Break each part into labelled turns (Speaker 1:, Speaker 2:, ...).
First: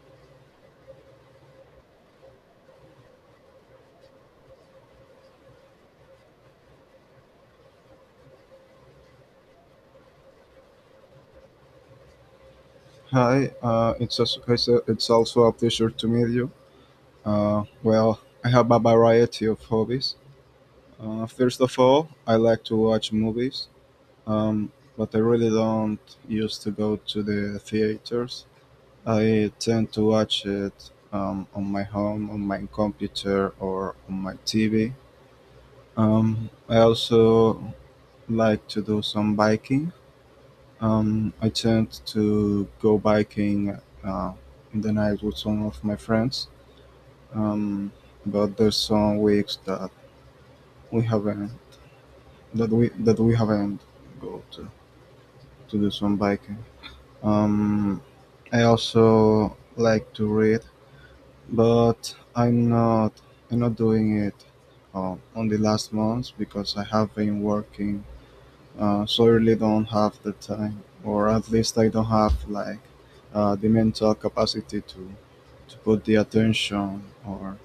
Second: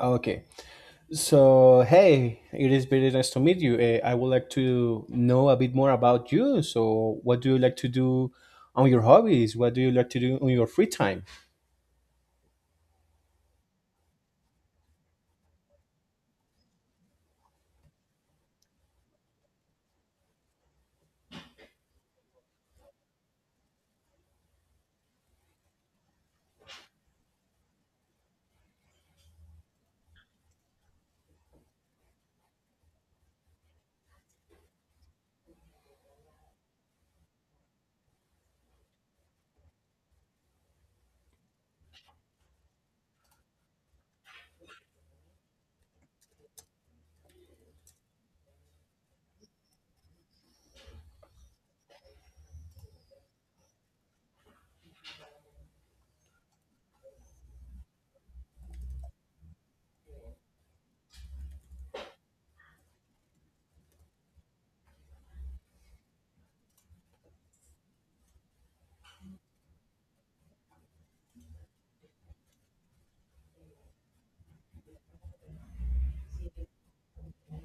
Speaker 1: Okay. So, hey, it is very nice to meet you. I would like to know a bit more about you. So, what do you like to do on your hobbies? What do you like to do on your free time?
Speaker 2: Hi, it's also a pleasure to meet you. Well, I have a variety of hobbies. First of all, I like to watch movies, um, but I really don't used to go to the theaters. I tend to watch it on my home, on my computer, or on my TV. I also like to do some biking. I tend to go biking uh, in the night with some of my friends, um, but there's some weeks we haven't that we haven't go to do some biking. Um, I also like to read, but I'm not doing it on the last months because I have been working. So I really don't have the time, or at least I don't have like, the mental capacity to put the attention, or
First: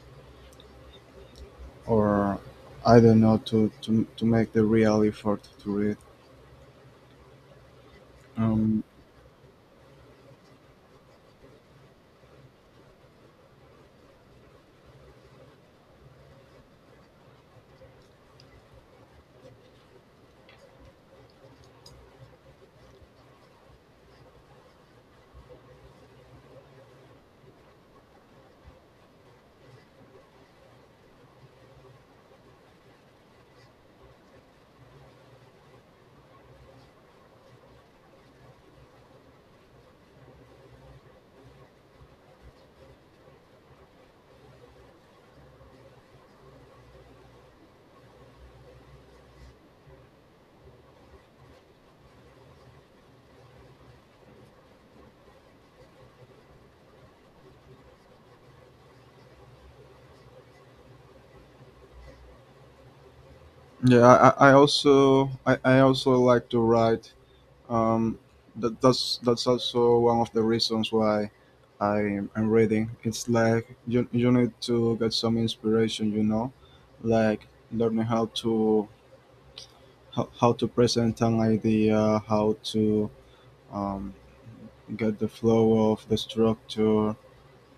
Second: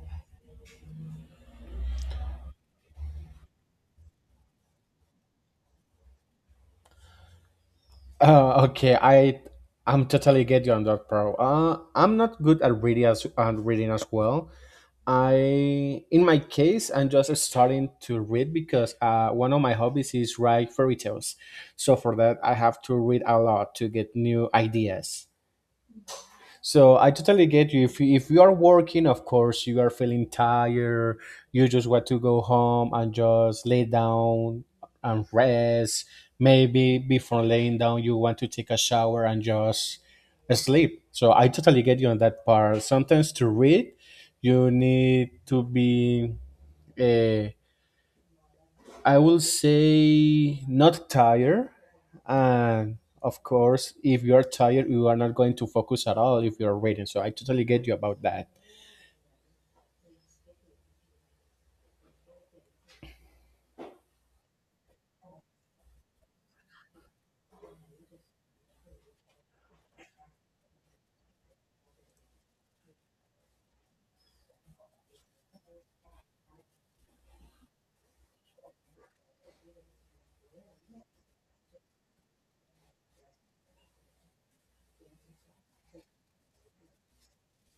Speaker 2: or I don't know, to make the real effort to read. Um,
Speaker 1: Okay, I'm totally get you on that, bro. I'm not good at reading as well. I in my case, I'm just starting to read because one of my hobbies is write fairy tales. So for that, I have to read a lot to get new ideas. So I totally get you. If you, if you are working, of course, you are feeling tired. You just want to go home and just lay down and rest. Maybe before laying down, you want to take a shower and just sleep. So I totally get you on that part. Sometimes to read, you need to be. Uh, I will say not tired. And of course, if you're tired, you are not going to focus at all if you're reading. So I totally get you about that.
Speaker 2: yeah, I also like to write. Um, that's also one of the reasons why I am reading. It's like you need to get some inspiration, like learning how to present an idea, how to um, get the flow of the structure.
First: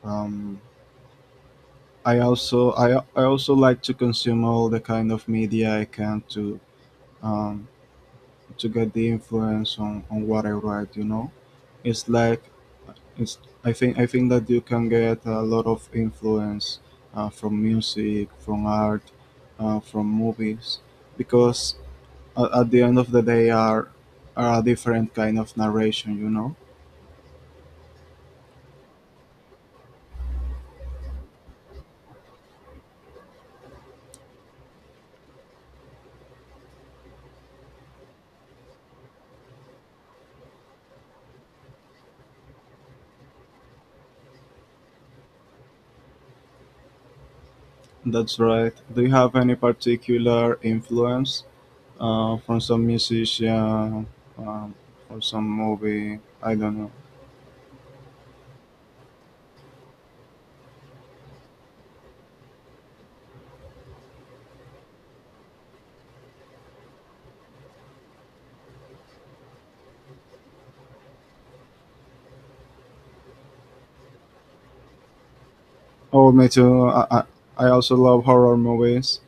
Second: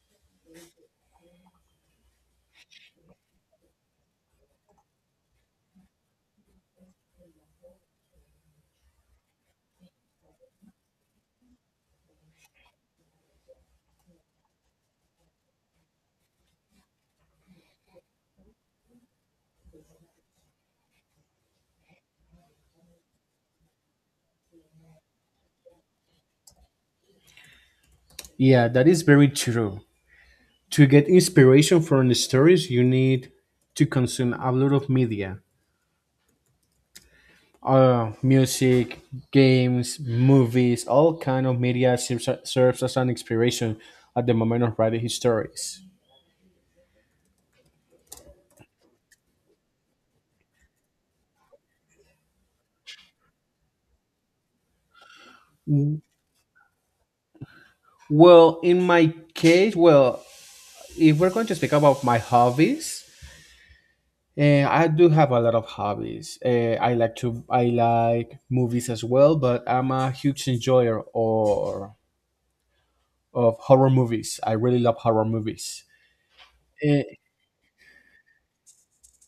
Speaker 2: Um, I also like to consume all the kind of media I can um, to get the influence on what I write. It's like it's I think that you can get a lot of influence from music, from art, from movies because at the end of the day are a different kind of narration.
Speaker 1: Yeah, that is very true. To get inspiration from the stories, you need to consume a lot of media. Music, games, movies, all kind of media serves as an inspiration at the moment of writing his stories.
Speaker 2: That's right. Do you have any particular influence from some musician, um, or some movie? I don't know.
Speaker 1: Well, in my case, well, if we're going to speak about my hobbies, I do have a lot of hobbies. I like movies as well, but I'm a huge enjoyer or of horror movies. I really love horror movies.
Speaker 2: Oh, me too.
Speaker 1: Uh,
Speaker 2: I also love horror movies.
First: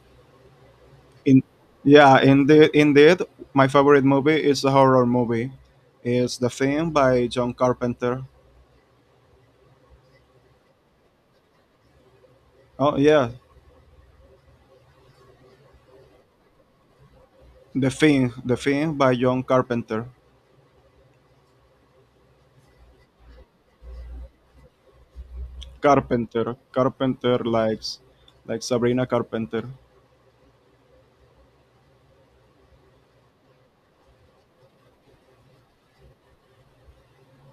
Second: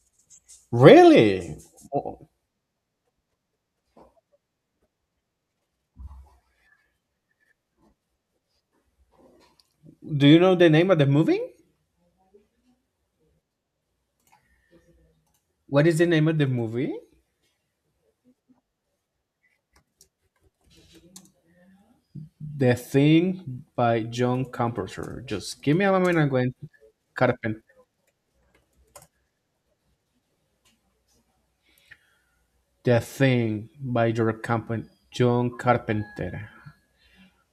Speaker 2: In
Speaker 1: really?
Speaker 2: Yeah,
Speaker 1: Oh,
Speaker 2: indeed. My favorite movie is a horror movie, is The Thing by John Carpenter.
Speaker 1: do you know the name of the movie?
Speaker 2: Oh yeah.
Speaker 1: What is the name of the movie?
Speaker 2: The Thing by John Carpenter.
Speaker 1: The Thing by John Carpenter. Just give me a moment. I'm going
Speaker 2: Carpenter,
Speaker 1: to
Speaker 2: Carpenter
Speaker 1: Carpenter.
Speaker 2: like Sabrina Carpenter.
Speaker 1: The Thing by John Carpenter. John Carpenter.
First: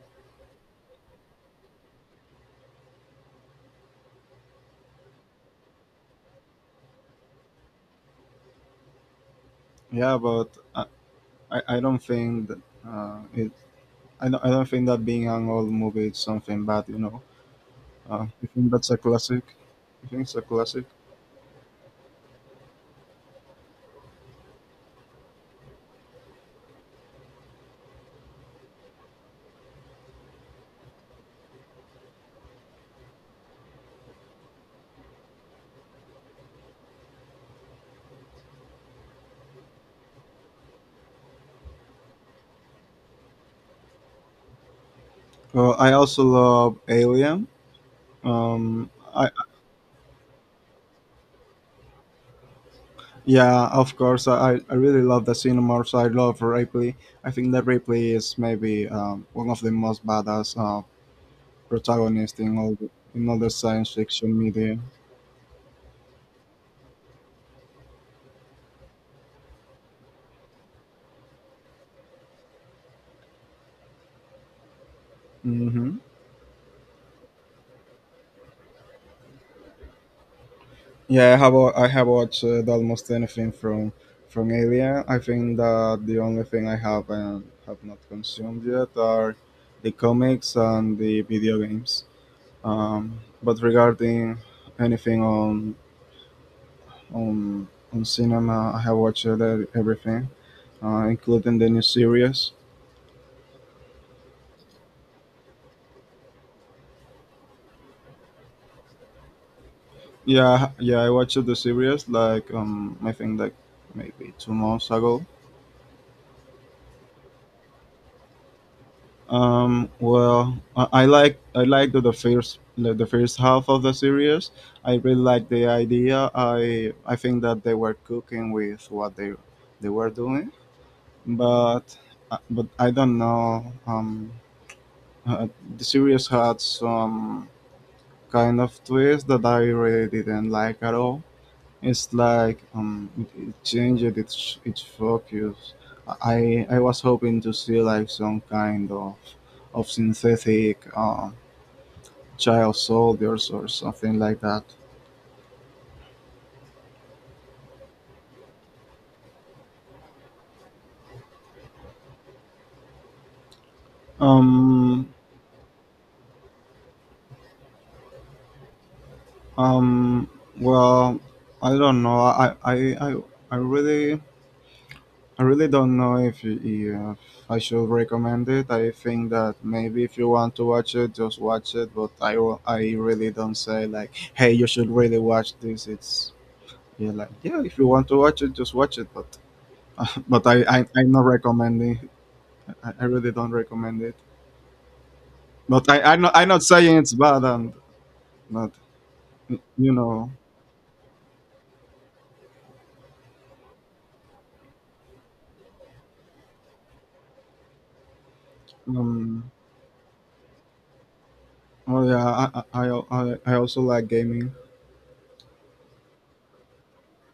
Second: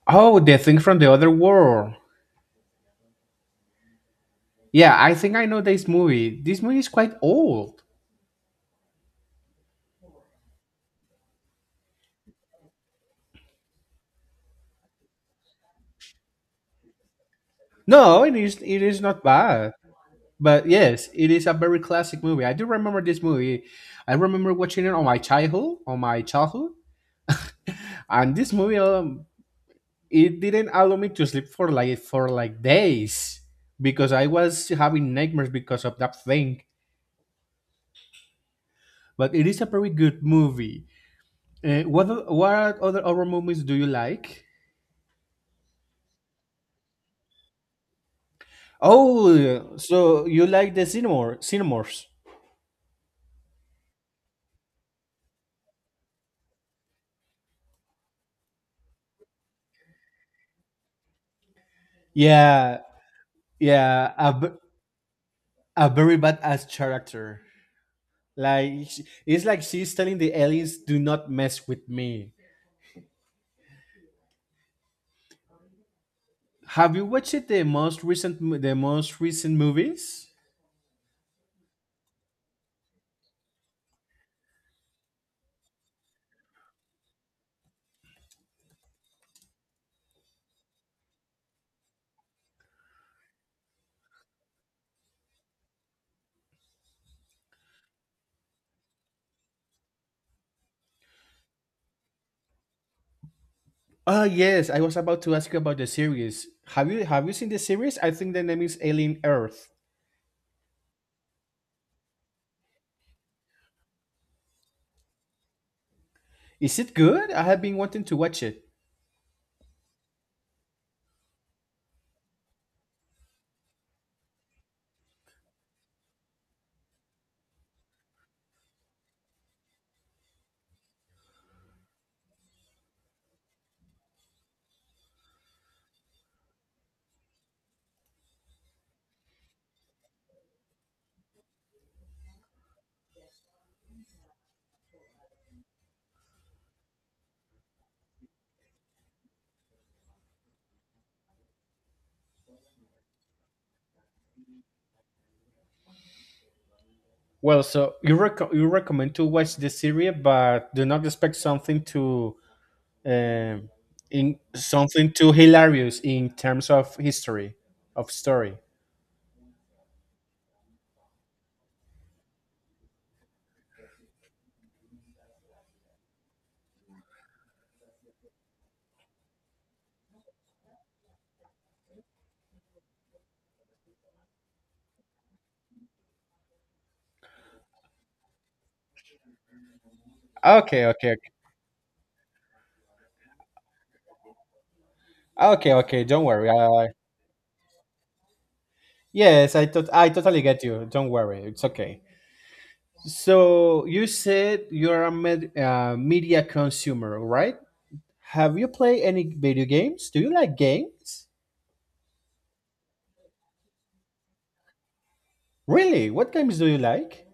Speaker 1: Oh, the thing from the other world. Yeah, I think I know this movie. This movie is quite old.
Speaker 2: Yeah, but I, I don't think that it. I don't think that being an old movie is something bad.
Speaker 1: No, it
Speaker 2: I
Speaker 1: is
Speaker 2: think
Speaker 1: it
Speaker 2: that's a
Speaker 1: is not
Speaker 2: classic.
Speaker 1: bad.
Speaker 2: I think it's a
Speaker 1: But
Speaker 2: classic.
Speaker 1: yes, it is a very classic movie. I do remember this movie. I remember watching it on my childhood. And this movie it didn't allow me to sleep for like days because I was having nightmares because of that thing. But it is a very good movie. What other horror movies do you like?
Speaker 2: I also love Alien. Um, I
Speaker 1: Oh, so you like the Cinemorphs?
Speaker 2: Yeah, of course. I really love the Cinemorphs. I love Ripley. I think that Ripley is maybe, one of the most badass, protagonists in all
Speaker 1: Yeah,
Speaker 2: the, in all the science
Speaker 1: yeah,
Speaker 2: fiction media.
Speaker 1: a very badass character. Like sh- it's like she's telling the aliens, "Do not mess with me."
Speaker 2: Hmm.
Speaker 1: Have you watched it, the most recent movies?
Speaker 2: Yeah, I have watched almost anything from Alien. I think that the only thing I have and have not consumed yet are the comics and the video games. But regarding anything on on cinema, I have watched everything, including the new series.
Speaker 1: Oh yes, I was about to ask you about the series. Have you seen the series? I think the name is Alien Earth.
Speaker 2: Yeah, yeah, I watched the series like, I think like maybe 2 months ago.
Speaker 1: Is it good? I have been wanting to watch it.
Speaker 2: Well, I liked the first half of the series. I really like the idea. I think that they were cooking with what they were doing, but, I don't know. Uh, the series had some kind of twist that I really didn't like at all. It's like, it changed its focus. I was hoping to see like some kind of synthetic, child soldiers or something like that.
Speaker 1: Well, so you recommend to watch the series, but do not expect something to um, in
Speaker 2: Um
Speaker 1: something too hilarious in terms of history of story.
Speaker 2: um. Well, I don't know. I, I really. I really don't know if I should recommend it. I think that maybe if you want to watch it, just watch it. But, I really don't say like, hey, you should really watch this. It's Yeah, like, yeah, if you want to watch it, just watch it. But but I, I
Speaker 1: Okay, okay,
Speaker 2: I'm
Speaker 1: okay,
Speaker 2: not recommending. I really don't recommend it.
Speaker 1: okay,
Speaker 2: But I
Speaker 1: okay.
Speaker 2: I'm
Speaker 1: Don't
Speaker 2: not,
Speaker 1: worry.
Speaker 2: I'm not
Speaker 1: I,
Speaker 2: saying it's bad and not
Speaker 1: yes, I tot
Speaker 2: you
Speaker 1: I
Speaker 2: know.
Speaker 1: totally get you. Don't worry. It's okay. So you said you're a media consumer, right? Have you played any
Speaker 2: Um,
Speaker 1: video games? Do you like games?
Speaker 2: oh yeah, I also like gaming.
Speaker 1: Really? What games do you like?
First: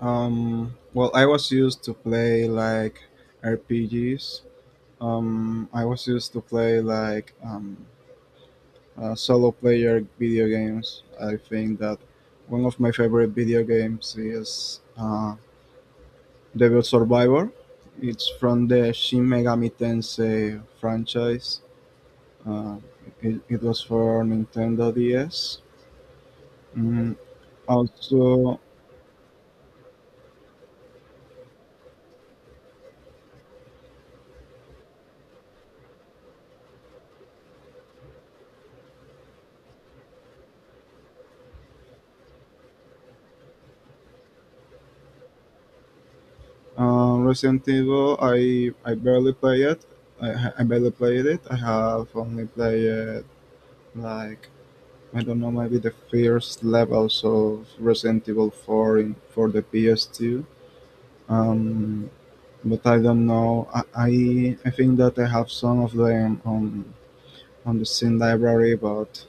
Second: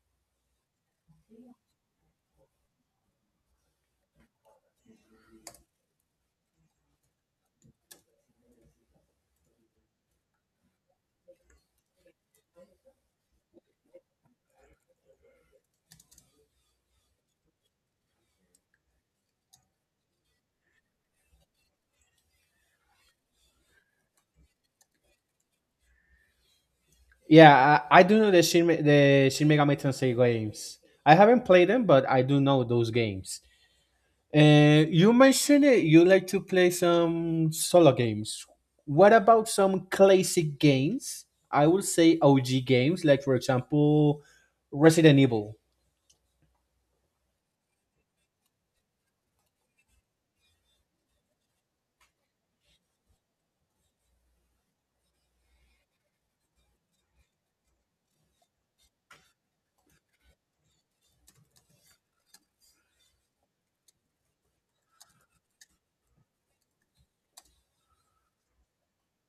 Speaker 2: Well, I was used to play like RPGs. I was used to play like, solo player video games. I think that one of my favorite video games is, Devil Survivor. It's from the Shin Megami Tensei franchise. Uh, it was for Nintendo DS. Mm,
Speaker 1: Yeah, I do know the
Speaker 2: Also,
Speaker 1: Shin Megami Tensei games. I haven't played them, but I do know those games. You mentioned it, you like to play some solo games. What about some classic games? I would say OG games, like for example, Resident Evil.
Speaker 2: Resident Evil, I barely play it. I barely played it. I have only played like, I don't know, maybe the first levels of Resident Evil 4 for the PS2. Um, but I don't know. I think that I have some of them on the same library, but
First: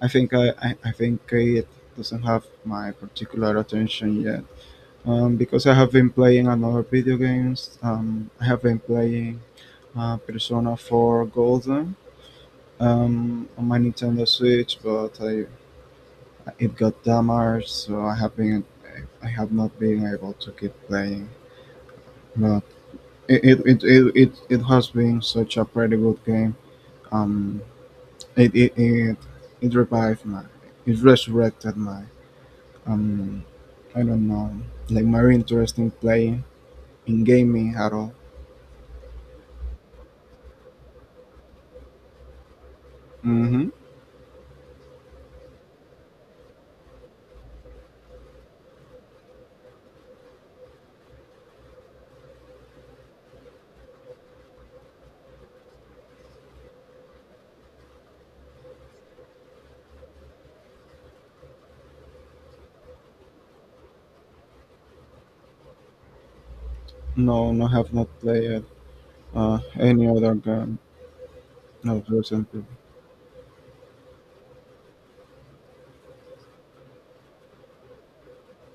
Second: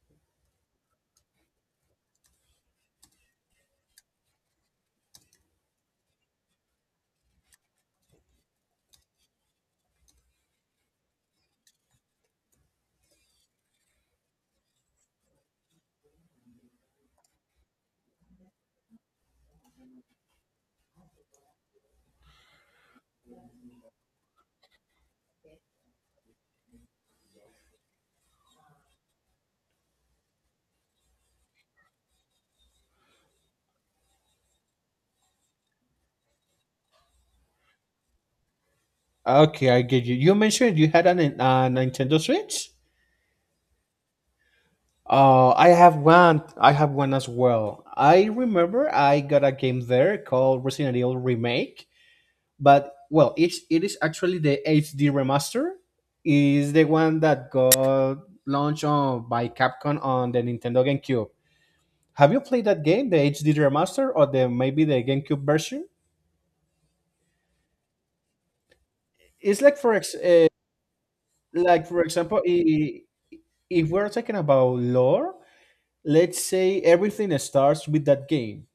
Speaker 2: I think it doesn't have my particular attention yet. Because I have been playing another video games. I have been playing, Persona 4 Golden, on my Nintendo Switch, it got damaged, so I have not been able to keep playing. But it has been such a pretty good game. Um, it, it, it, it revived my, it resurrected my, um I don't know, like more interesting playing in gaming at all.
Speaker 1: Okay, I get you. You mentioned you had a Nintendo Switch.
Speaker 2: Mm-hmm.
Speaker 1: I have one. I have one as well. I remember I got a game there called Resident Evil Remake, but well it is actually the HD remaster. Is the one that got launched on by Capcom on the Nintendo GameCube. Have you played that game, the HD remaster, or the maybe the GameCube version?
Speaker 2: No, no, have not played
Speaker 1: It's like for
Speaker 2: any
Speaker 1: ex-
Speaker 2: other game.
Speaker 1: like for
Speaker 2: No
Speaker 1: example
Speaker 2: recently.
Speaker 1: I- If we're talking about lore, let's say everything starts with that game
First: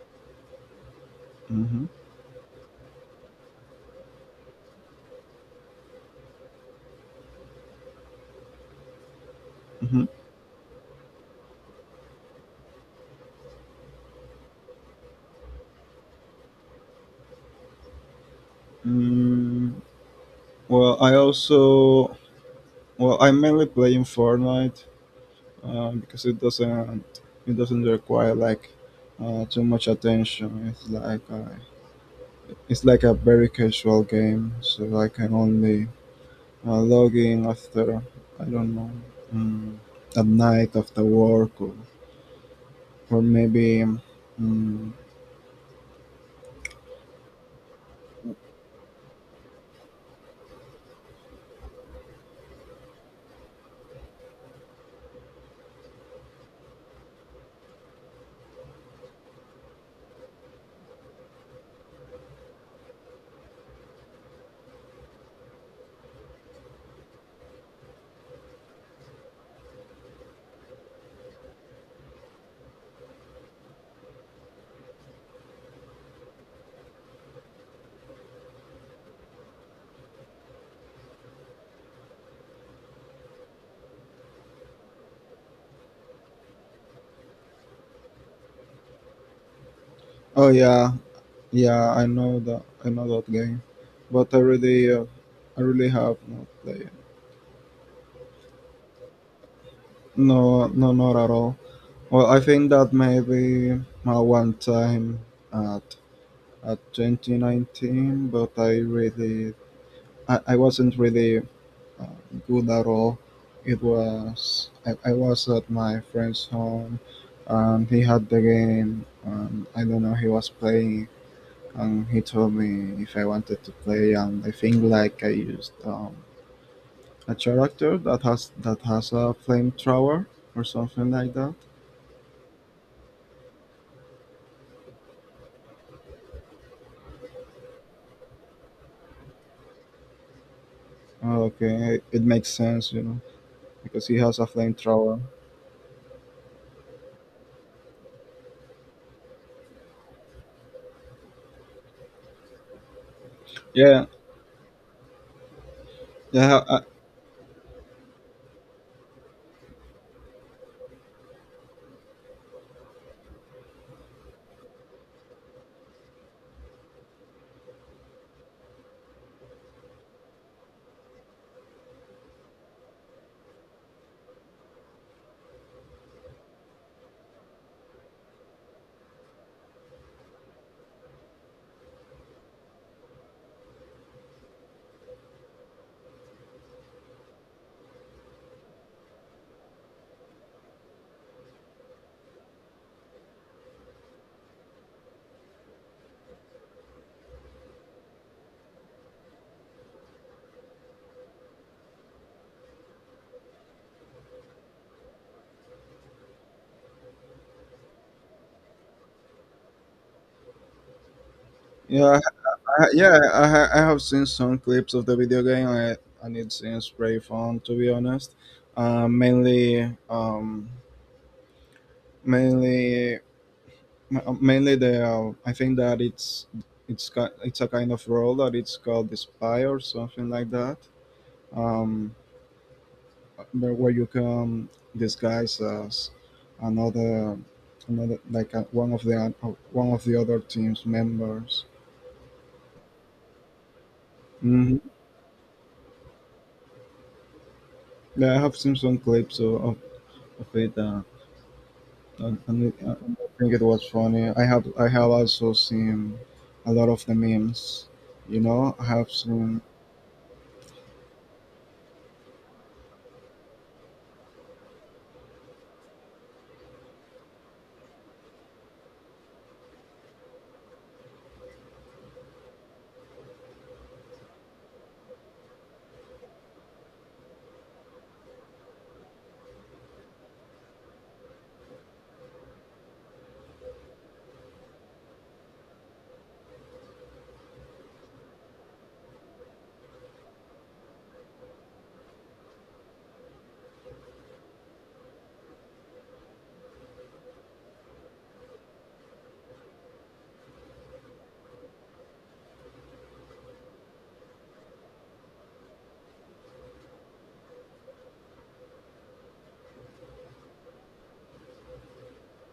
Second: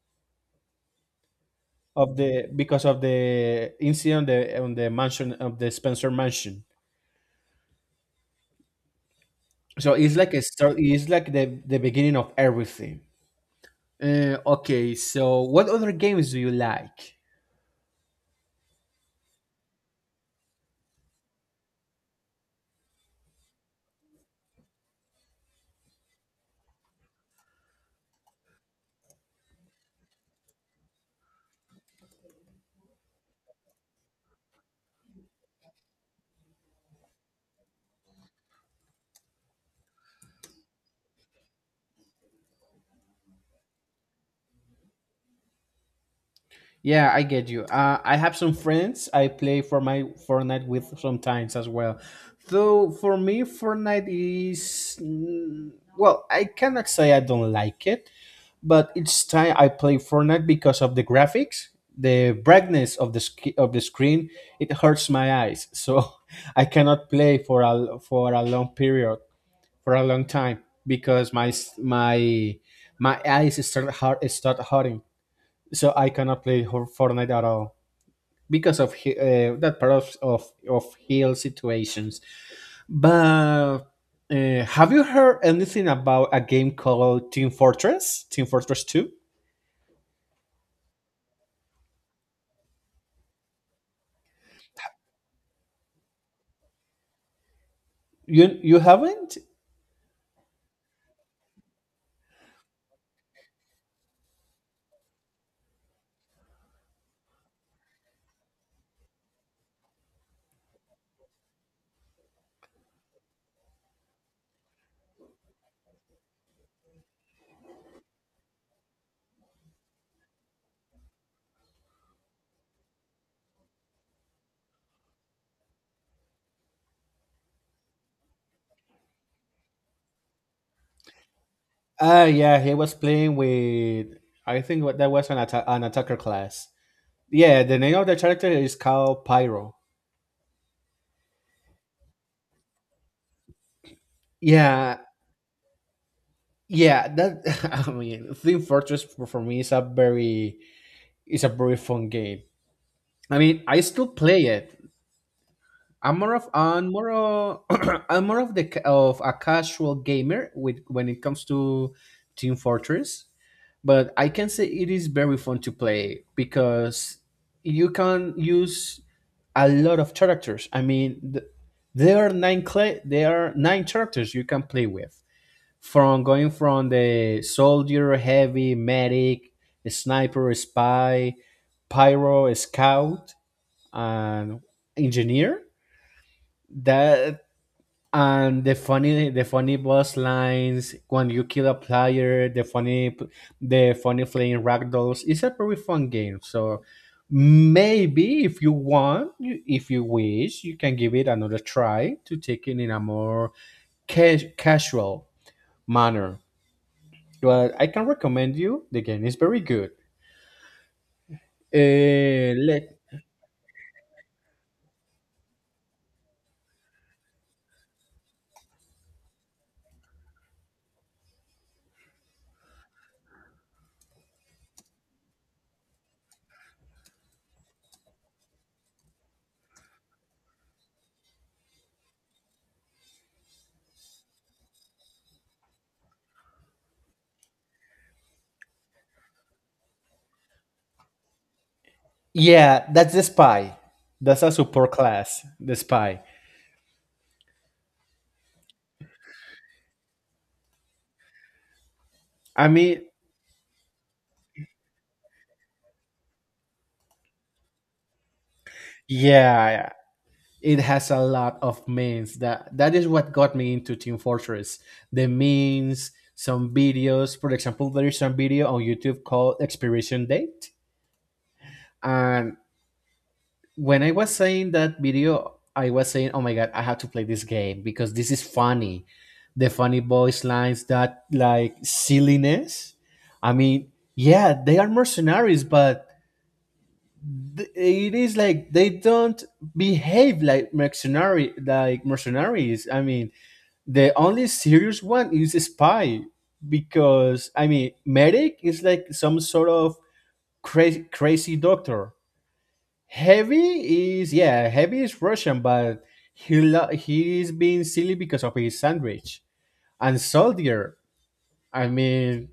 Speaker 2: Mm-hmm.
Speaker 1: of the, because of the incident on the, on the mansion of the Spencer mansion. So
Speaker 2: Mm-hmm.
Speaker 1: it's like a start. It's like the beginning of everything. Okay, so what other games do you like?
Speaker 2: Mm, well, I'm mainly playing Fortnite because it doesn't require like, too much attention. It's like, it's like a very casual game, so I can only logging after, I don't know, mm, at night after work, or maybe, mm,
Speaker 1: Yeah, I get you. I have some friends I play for my Fortnite with sometimes as well. Though for me, Fortnite is mm, well, I cannot say I don't like it, but each time I play Fortnite because of the graphics, the brightness of the screen, it hurts my eyes. So I cannot play for a long period, for a long time because my my eyes start hurting, so I cannot play Fortnite at all because of that part of of heal situations. But have you heard anything about a game called Team Fortress? Team Fortress Two?
Speaker 2: oh yeah, yeah, I know that game, but I really have not played.
Speaker 1: You haven't?
Speaker 2: No, no, not at all. Well, I think that maybe, one time at at 2019, but I really, I wasn't really, uh, good at all. I was at my friend's home, and he had the game, and I don't know he was playing, and he told me if I wanted to play, and I think like I used, a character that has a flamethrower or something like that.
Speaker 1: Ah, yeah, he was playing with. I think what that was an an attacker class. Yeah, the name of the character is called Pyro.
Speaker 2: Oh, okay, it makes sense, because he has a
Speaker 1: Yeah,
Speaker 2: flamethrower.
Speaker 1: yeah, that I mean, Team Fortress for me is a very fun game. I mean, I
Speaker 2: Yeah,
Speaker 1: still play it.
Speaker 2: yeah,
Speaker 1: I'm more of, I'm more of the of a casual gamer with when it comes to Team Fortress, but I can say it is very fun to play because you can use a lot of characters. I mean, there are nine characters you can play with from going from the soldier, heavy, medic, sniper, spy, pyro, scout, and engineer. That and the funny boss lines when you kill a player, the funny flying ragdolls. It's a very fun game. So maybe if you want, if you wish, you can give it another try to take it in a more casual manner. But I can recommend you the game. Is very good.
Speaker 2: yeah.
Speaker 1: Uh, let,
Speaker 2: Yeah, I have seen some clips of the video game, and it seems pretty fun to be honest. Uh, mainly, um, mainly, mainly the I think that it's a kind of role that it's called the spy or something like that, um, where you can disguise as another another, like, one of the, one of the other team's members.
Speaker 1: yeah, that's the spy. That's a
Speaker 2: Hmm.
Speaker 1: support class. The spy.
Speaker 2: Yeah, I have seen some clips of it.
Speaker 1: I
Speaker 2: I
Speaker 1: mean,
Speaker 2: think it was funny. I have also seen a lot of the memes. I have seen.
Speaker 1: yeah, it has a lot of memes. That that is what got me into Team Fortress. The memes, some videos. For example, there is some video on YouTube called Expiration Date, and when I was saying that video, I was saying, "Oh my god, I have to play this game because this is funny." The funny voice lines, that like silliness. I mean, yeah, they are mercenaries, but it is like they don't behave like like mercenaries. I mean, the only serious one is a spy because I mean, medic is like some sort of crazy, crazy doctor. Heavy is yeah, Heavy is Russian, but he's being silly because of his sandwich and soldier. I mean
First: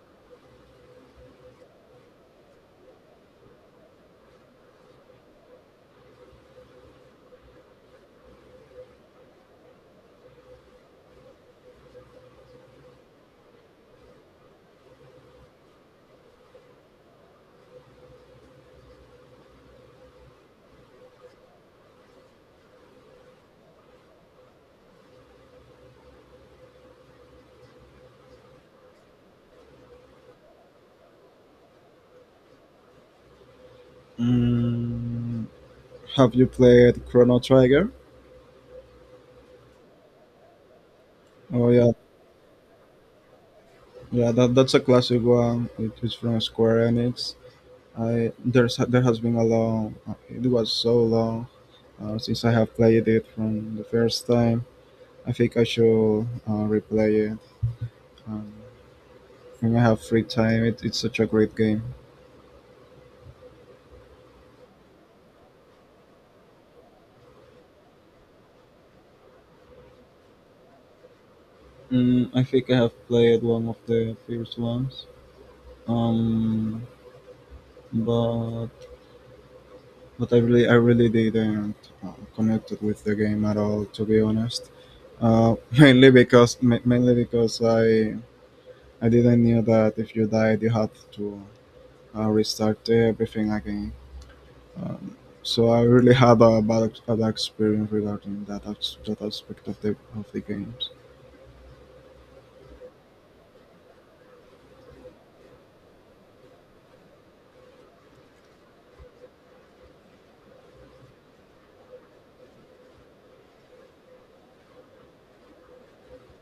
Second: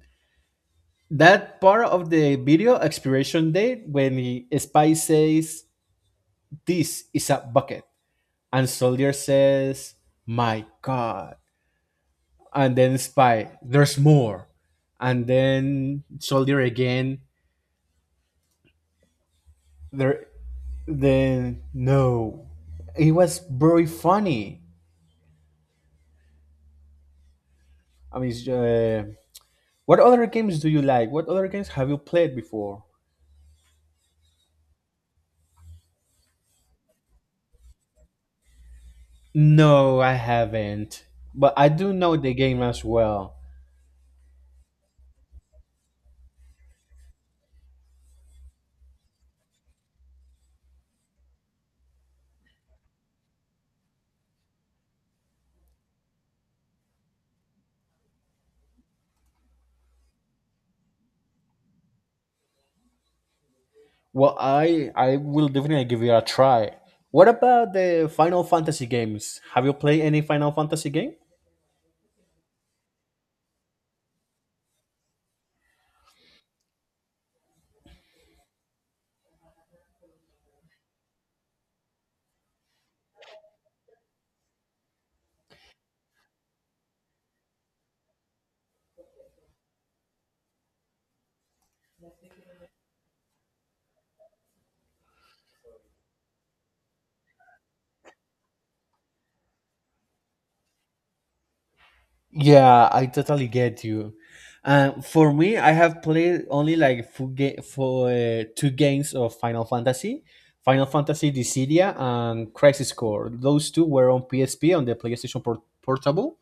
Speaker 1: that part of the video expiration date when he, Spy says this is a bucket and soldier says my god and then Spy there's more and then soldier again there then no, it was very funny. I mean, it's, what other games do you like? What other games have you played before?
Speaker 2: Mm, have you played Chrono Trigger?
Speaker 1: No, I haven't. But I
Speaker 2: Oh
Speaker 1: do
Speaker 2: yeah,
Speaker 1: know the game as well.
Speaker 2: yeah. That's a classic one. It is from Square Enix. I there's there has been a long. It was so long, since I have played it from the first time. I think I should, replay it. Um, when I have free time, it's such a great game.
Speaker 1: Well, I will definitely give it a try. What about the Final Fantasy games? Have you played any Final Fantasy game?
Speaker 2: I think I have played one of the first ones, um, but but I really didn't, connect with the game at all, to be honest. Mainly because I didn't knew that if you died you had to, restart everything again. So I really had a bad experience regarding that aspect of the games.
Speaker 1: Yeah, I totally get you. For me, I have played only like four ga- for two games of Final Fantasy, Final Fantasy Dissidia and Crisis Core. Those two were on PSP, on the PlayStation Portable,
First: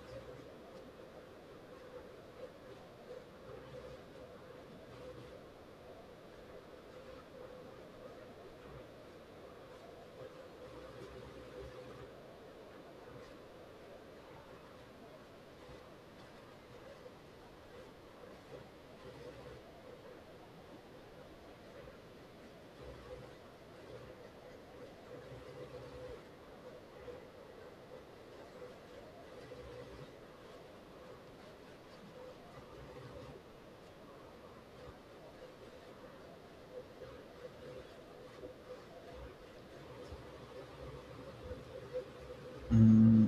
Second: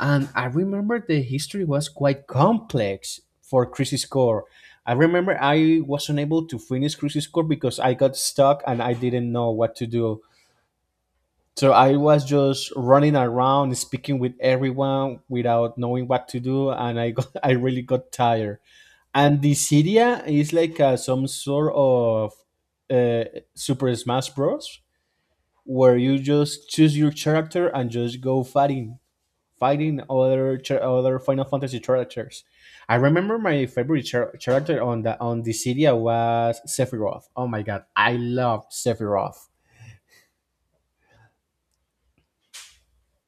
Speaker 1: and I remember the history was quite complex for Crisis Core. I remember I was unable to finish Crisis Core because I got stuck and I didn't know what to do. So I was just running around speaking with everyone without knowing what to do and I got, I really got tired. And the Cydia is like some sort of uh, Super Smash Bros where you just choose your character and just go fighting other other Final Fantasy characters. I remember my favorite character on the Cydia was Sephiroth. Oh my god, I love Sephiroth.
Speaker 2: Mm.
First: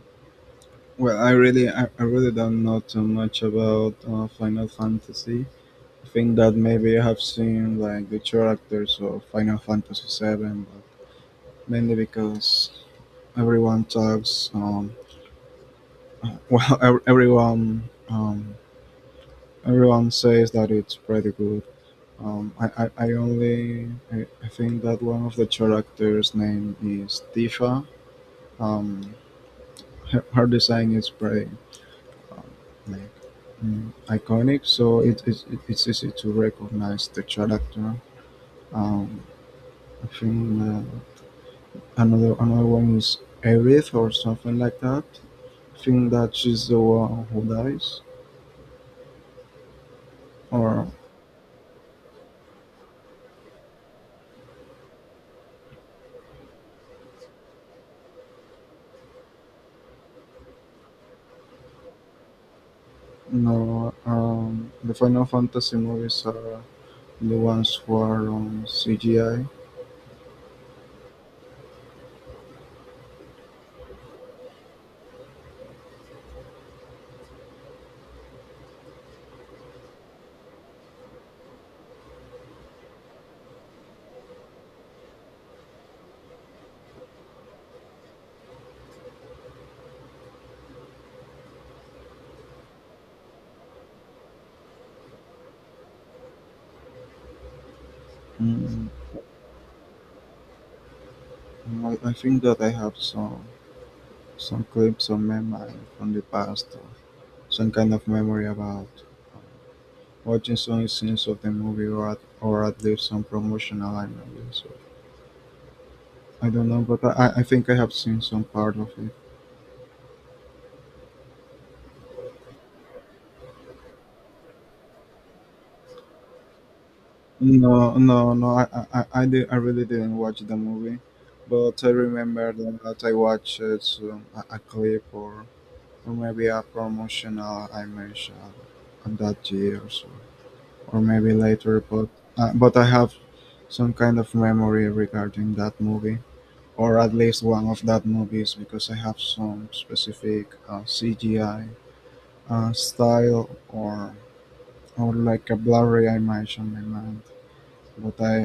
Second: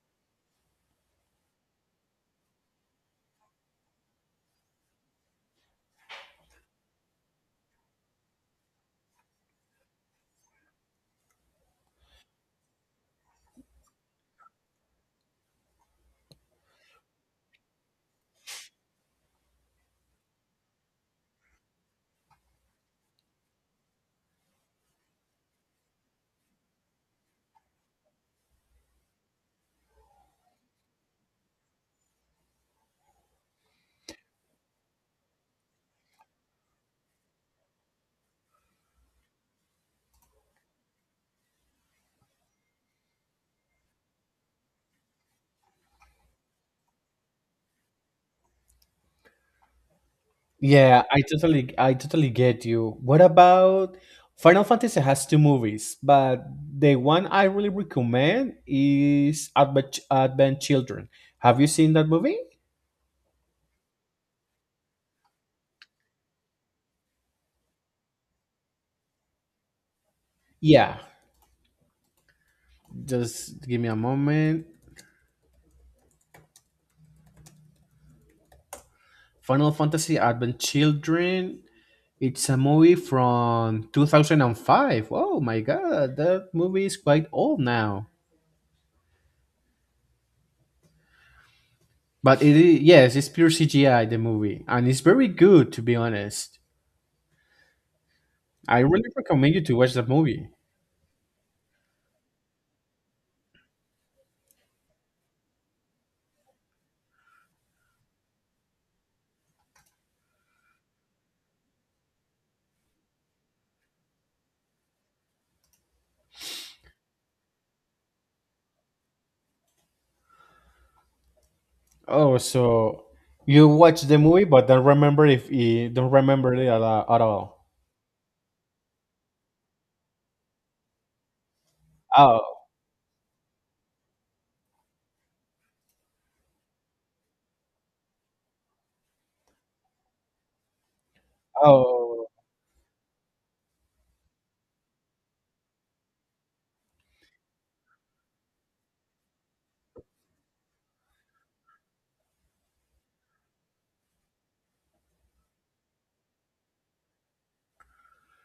Speaker 2: Well, I really don't know too much about, Final Fantasy. I think that maybe I have seen like the characters of Final Fantasy Seven, but mainly because everyone talks. Well, ev- everyone, um, everyone says that it's pretty good. Um, I, I, I only, I think that one of the characters' name is Tifa. Um, her design is pretty, um, nice. Iconic, so it's easy to recognize the character. Um, I think, another one is Aerith or something like that. I think that she's the one who dies. Or
Speaker 1: Yeah, I totally get you. What about Final Fantasy has two movies, but the one I really recommend is Advent Children. Have you seen that movie?
Speaker 2: No, the Final Fantasy movies are the ones who are on CGI.
Speaker 1: Yeah, just give me a moment. Final Fantasy Advent Children. It's a movie from 2005. Oh my god, that movie is quite old now. But it is, yes, it's pure CGI the movie and it's very good to be honest. I
Speaker 2: Mm,
Speaker 1: really recommend you to watch that movie.
Speaker 2: I think that I have some clips or memory from the past, or some kind of memory about watching some scenes of the movie, or at least some promotional images. I don't know, but I think I have seen some part of it.
Speaker 1: Oh, so you watch the movie but don't remember it at all.
Speaker 2: No, no, no. I really didn't watch the movie, but I
Speaker 1: Oh,
Speaker 2: remember that I watched, a clip, or maybe a promotional image, of that year or so, or maybe later. But
Speaker 1: oh.
Speaker 2: uh, but I have some kind of memory regarding that movie. Or at least one of that movies because I have some specific CGI style or like a blurry image on my mind. But I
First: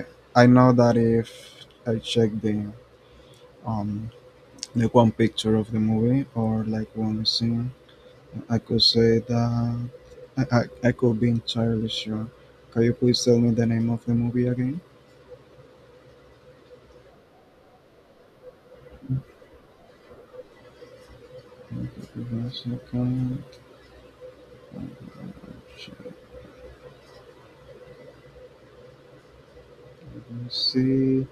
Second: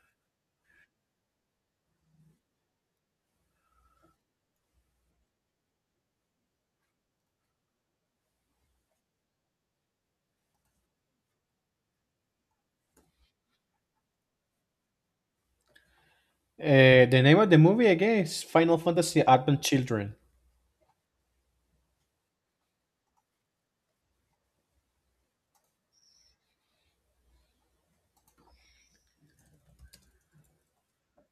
Speaker 2: I know that if I check the um like one picture of the movie or like one scene, I could say that I, I, I could be entirely sure. Can you please tell me the name of the movie again?
Speaker 1: The name of the movie again is Final Fantasy Advent Children.
Speaker 2: Give me a second. Let me see.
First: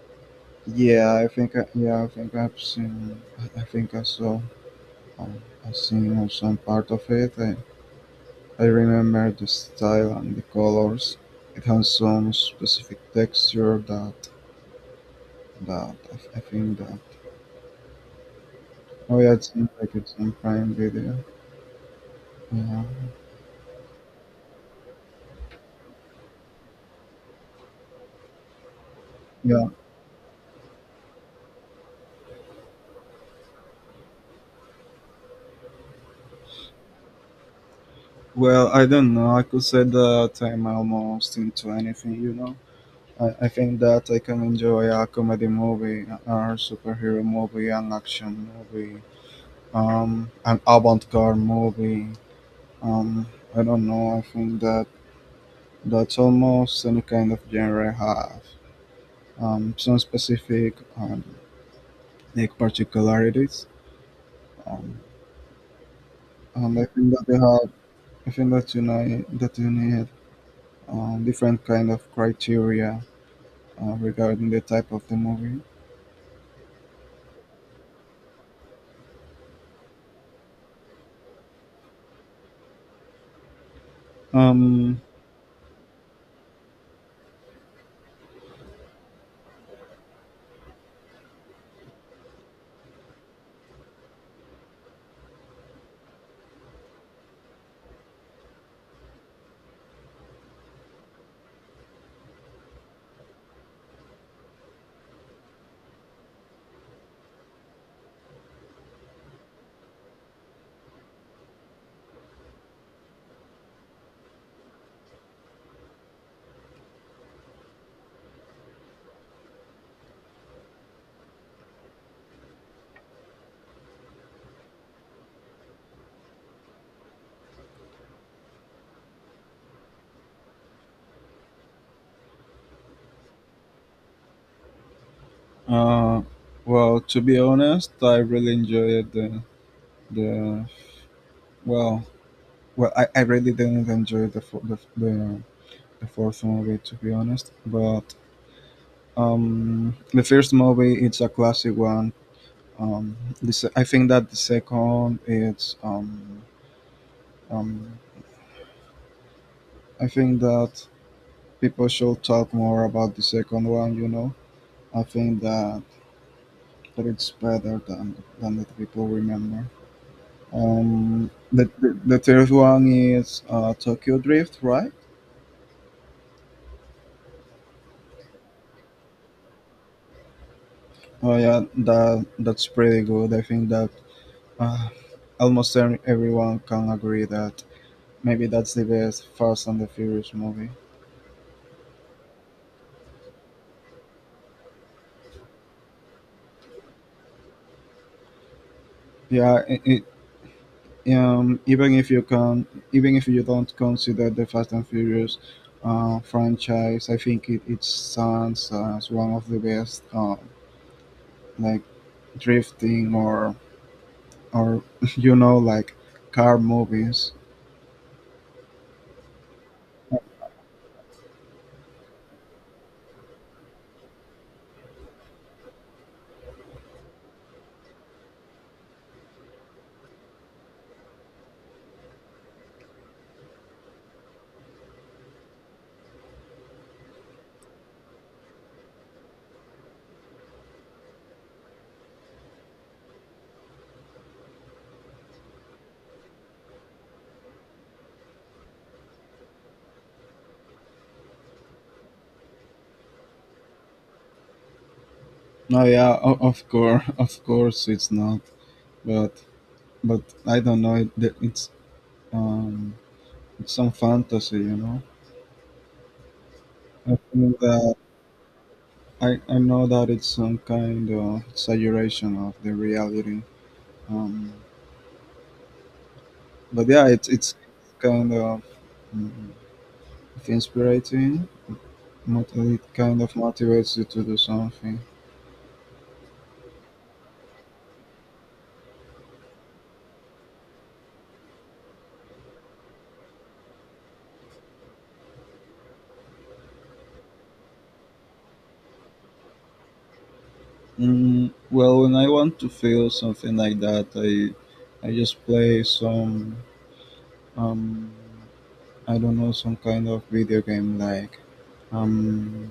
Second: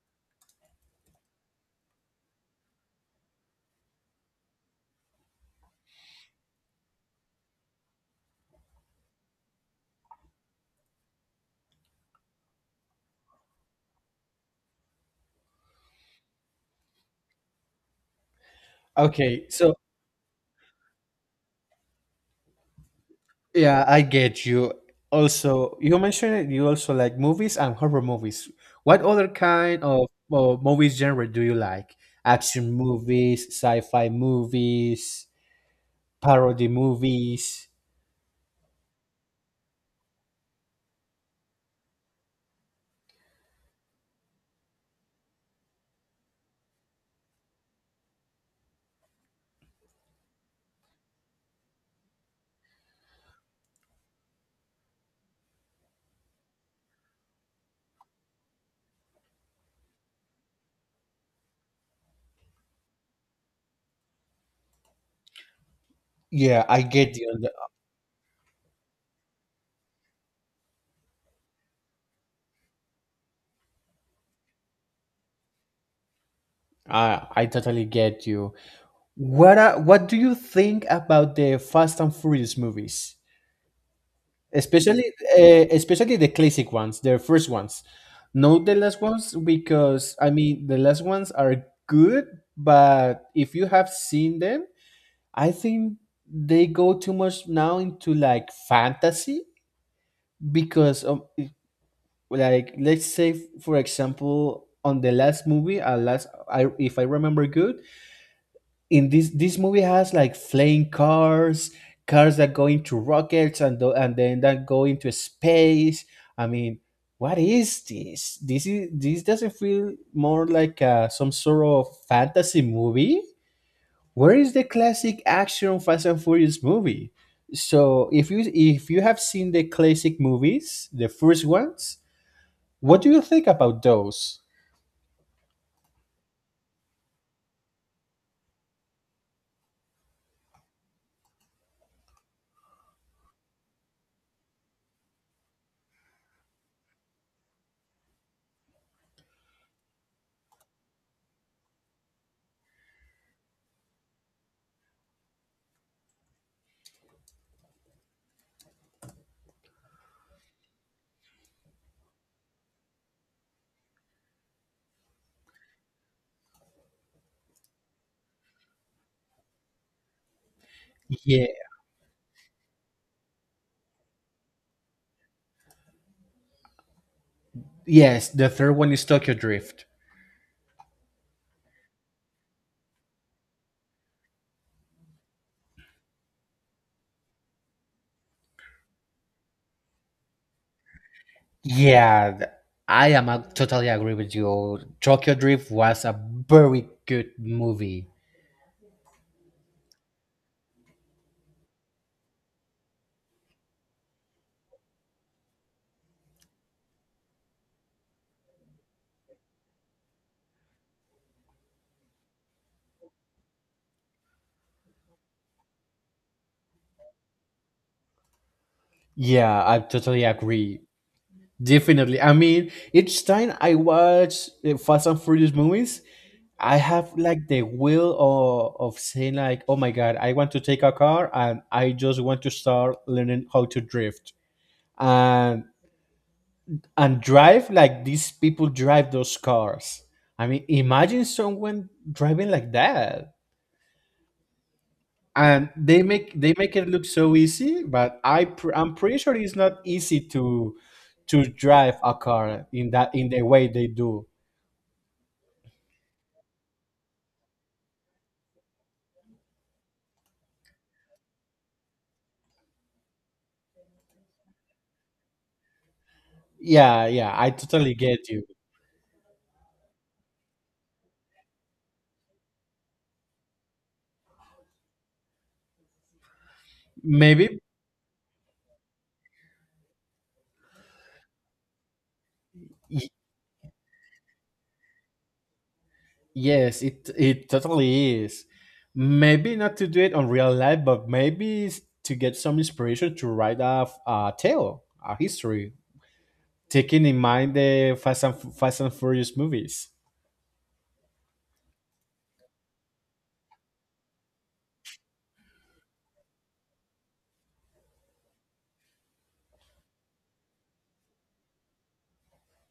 Speaker 2: Yeah, yeah, I think I've seen. I think I saw. I seen on some part of it. I remember the style and the colors. It has some specific texture that I think that. Oh yeah, it
Speaker 1: Okay,
Speaker 2: seems
Speaker 1: so
Speaker 2: like it's in Prime Video. Yeah,
Speaker 1: yeah, I get you. Also, you mentioned that you also like movies and horror movies. What other
Speaker 2: yeah.
Speaker 1: kind of movies genre do you like? Action movies, sci-fi movies, parody movies.
Speaker 2: Well, I don't know. I could say that I'm almost into anything, you know. I think that I can enjoy a comedy movie, a superhero movie, an action movie, an avant-garde movie. Um, I don't know. I think that that's almost any kind of genre have some specific like particularities, um,
Speaker 1: Yeah,
Speaker 2: and
Speaker 1: I
Speaker 2: I think
Speaker 1: get
Speaker 2: that
Speaker 1: you.
Speaker 2: they have. I think that you need different kind of criteria regarding the type of the movie.
Speaker 1: I totally get you. What do you think about the Fast and Furious movies?
Speaker 2: Um.
Speaker 1: Especially especially the classic ones, the first ones. Not the last ones, because I mean the last ones are good, but if you have seen them, I think they go too much now into like fantasy, because like let's say for example on the last movie, last, I if I remember good, in this movie has like flying cars, cars that go into rockets, and then that go into space. I mean, what is this? This is this doesn't feel more like some sort of fantasy movie? Where is the classic action Fast and Furious movie? So if you have seen the classic movies, the first ones, what do you think about those?
Speaker 2: Uh, well, to be honest, I really enjoyed the well. Well, I really didn't enjoy the, fo- the fourth movie to be honest, but the first movie, it's a classic one. um this I think that the second, it's um I think that people should talk more about the second one, you know. I think that it's better than that people remember.
Speaker 1: Yeah,
Speaker 2: The third one is Tokyo Drift, right?
Speaker 1: yes, the third one is Tokyo Drift.
Speaker 2: Oh yeah, that that's pretty good. I think that uh, almost everyone can agree that maybe that's the best Fast and the Furious movie.
Speaker 1: Yeah, th- I am totally agree with you. Tokyo Drift was a very good movie.
Speaker 2: Yeah, it even if you can, even if you don't consider the Fast and Furious franchise, I think it stands as one of the best like drifting or you know, like car movies.
Speaker 1: Yeah, I totally agree. Definitely. I mean, each time I watch the Fast and Furious movies, I have like the will of saying like, oh my god, I want to take a car and I just want to start learning how to drift, and and drive like these people drive those cars. I mean, imagine someone driving like that. And they make it look so easy, but I'm pretty sure it's not easy to drive a car in that, in the way they do.
Speaker 2: No, yeah, of course, of course, it's not, but but I don't know. Um, it's some fantasy, you know.
Speaker 1: Yeah,
Speaker 2: I
Speaker 1: yeah, I
Speaker 2: think
Speaker 1: totally
Speaker 2: that
Speaker 1: get you.
Speaker 2: I know that it's some kind of exaggeration of the reality, um, but yeah, it's
Speaker 1: Maybe
Speaker 2: kind of mm, inspiring. It
Speaker 1: y-
Speaker 2: kind of motivates you to do something.
Speaker 1: yes, it totally is. Maybe not to do it on real life, but maybe to get some inspiration to write a tale, a history, taking in mind the Fast and Furious movies.
Speaker 2: Well, when I want to feel something like that, I just play some um, I don't know, some kind of video game like um,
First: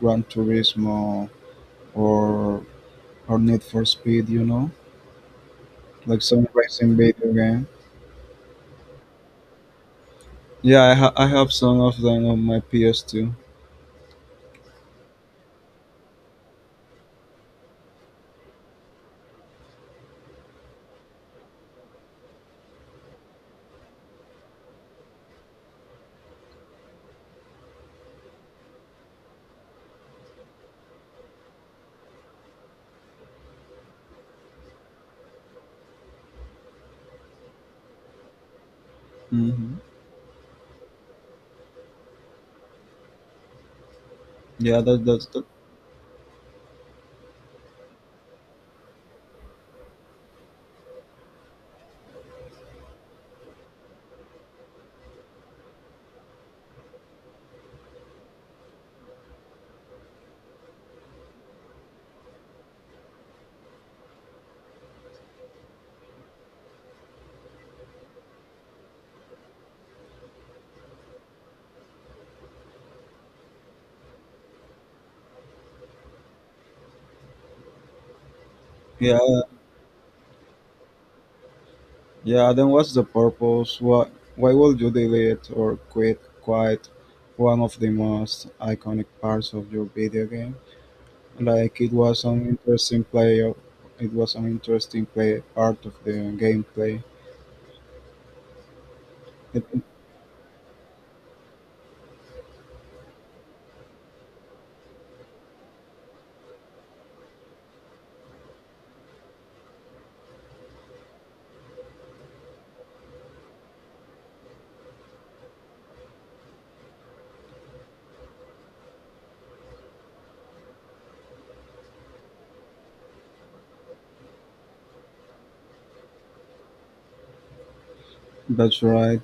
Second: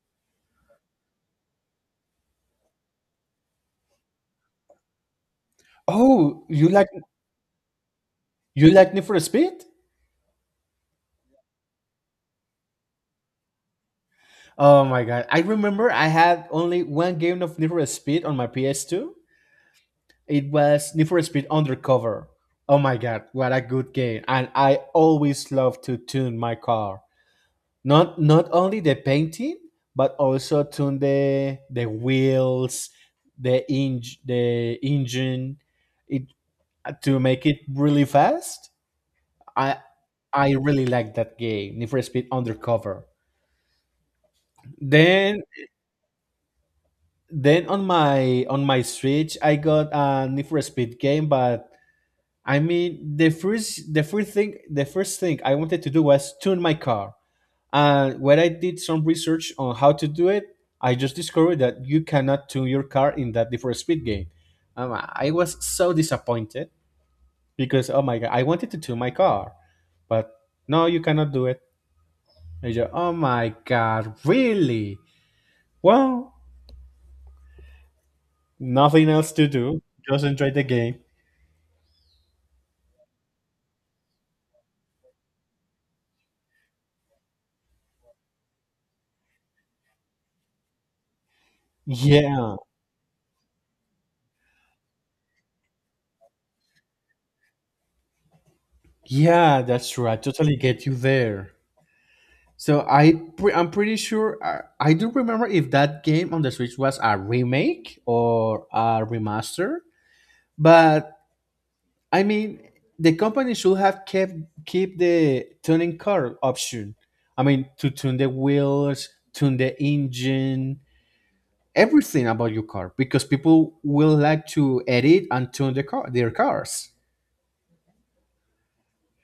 Speaker 2: Gran Turismo or or Need for Speed, you know, like
Speaker 1: Oh,
Speaker 2: some
Speaker 1: you like,
Speaker 2: racing video game.
Speaker 1: you like Need for Speed?
Speaker 2: Yeah, I have some of them on my PS2.
Speaker 1: Oh my god, I remember I had only one game of Need for Speed on my PS2. It was Need for Speed Undercover. Oh my god, what a good game. And I always love to tune my car. Not not only the painting, but also tune the wheels, the eng the engine, it, to make it really fast. I
Speaker 2: hmm
Speaker 1: I really like that game, Need for Speed Undercover.
Speaker 2: Yeah, that, that's
Speaker 1: Then
Speaker 2: the.
Speaker 1: on my Switch, I got a Need for Speed game, but I mean the first thing the first thing I wanted to do was tune my car. And when I did some research on how to do it, I just discovered that you cannot tune your car in that Need for Speed game. I was so disappointed, because oh my god, I wanted to tune my car, but no, you cannot do it. I, you, oh my god, really? Well, nothing
Speaker 2: Yeah,
Speaker 1: else to do. Just enjoy the game.
Speaker 2: yeah. Then what's the purpose? Why would you delete or quite one of the most iconic parts of your video game? Like it was an
Speaker 1: Yeah,
Speaker 2: interesting play. It was an interesting play part of the gameplay.
Speaker 1: yeah,
Speaker 2: It,
Speaker 1: that's true. I totally get you there. I'm pretty sure I do remember if that game on the Switch was a remake or a remaster, but I mean the company should have kept keep the tuning car option. I mean, to tune the wheels, tune the engine, everything about your car, because people will like to edit and tune their cars.
Speaker 2: that's right.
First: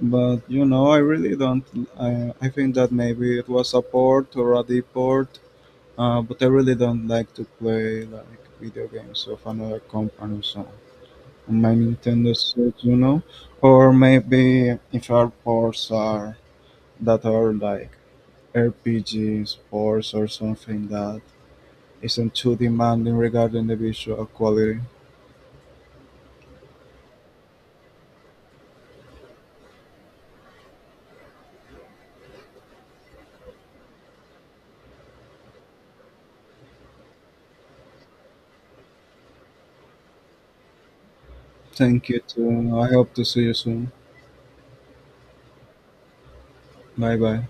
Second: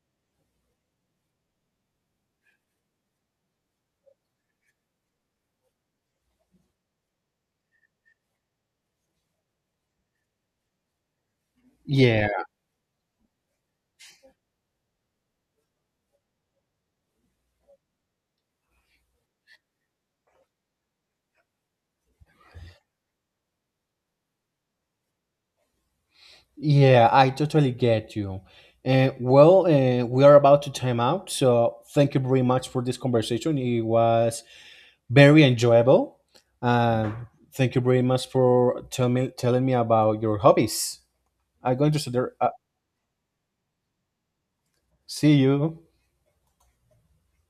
Speaker 2: But you know, I really don't. I think that maybe it was a port or a deport. But I really don't like to play like video games of another company, so on my
Speaker 1: Yeah,
Speaker 2: Nintendo Switch, you know, or maybe if our ports are that are like RPG sports or something that isn't too demanding regarding the visual quality.
Speaker 1: yeah, I totally get you. Well, we are about to time out, so thank you very much for this conversation. It was very enjoyable. Uh, thank you very much for telling me about your hobbies. I'm going to
Speaker 2: Thank
Speaker 1: sit
Speaker 2: you
Speaker 1: there.
Speaker 2: too. I hope to see you soon.
Speaker 1: See you.
Speaker 2: Bye bye.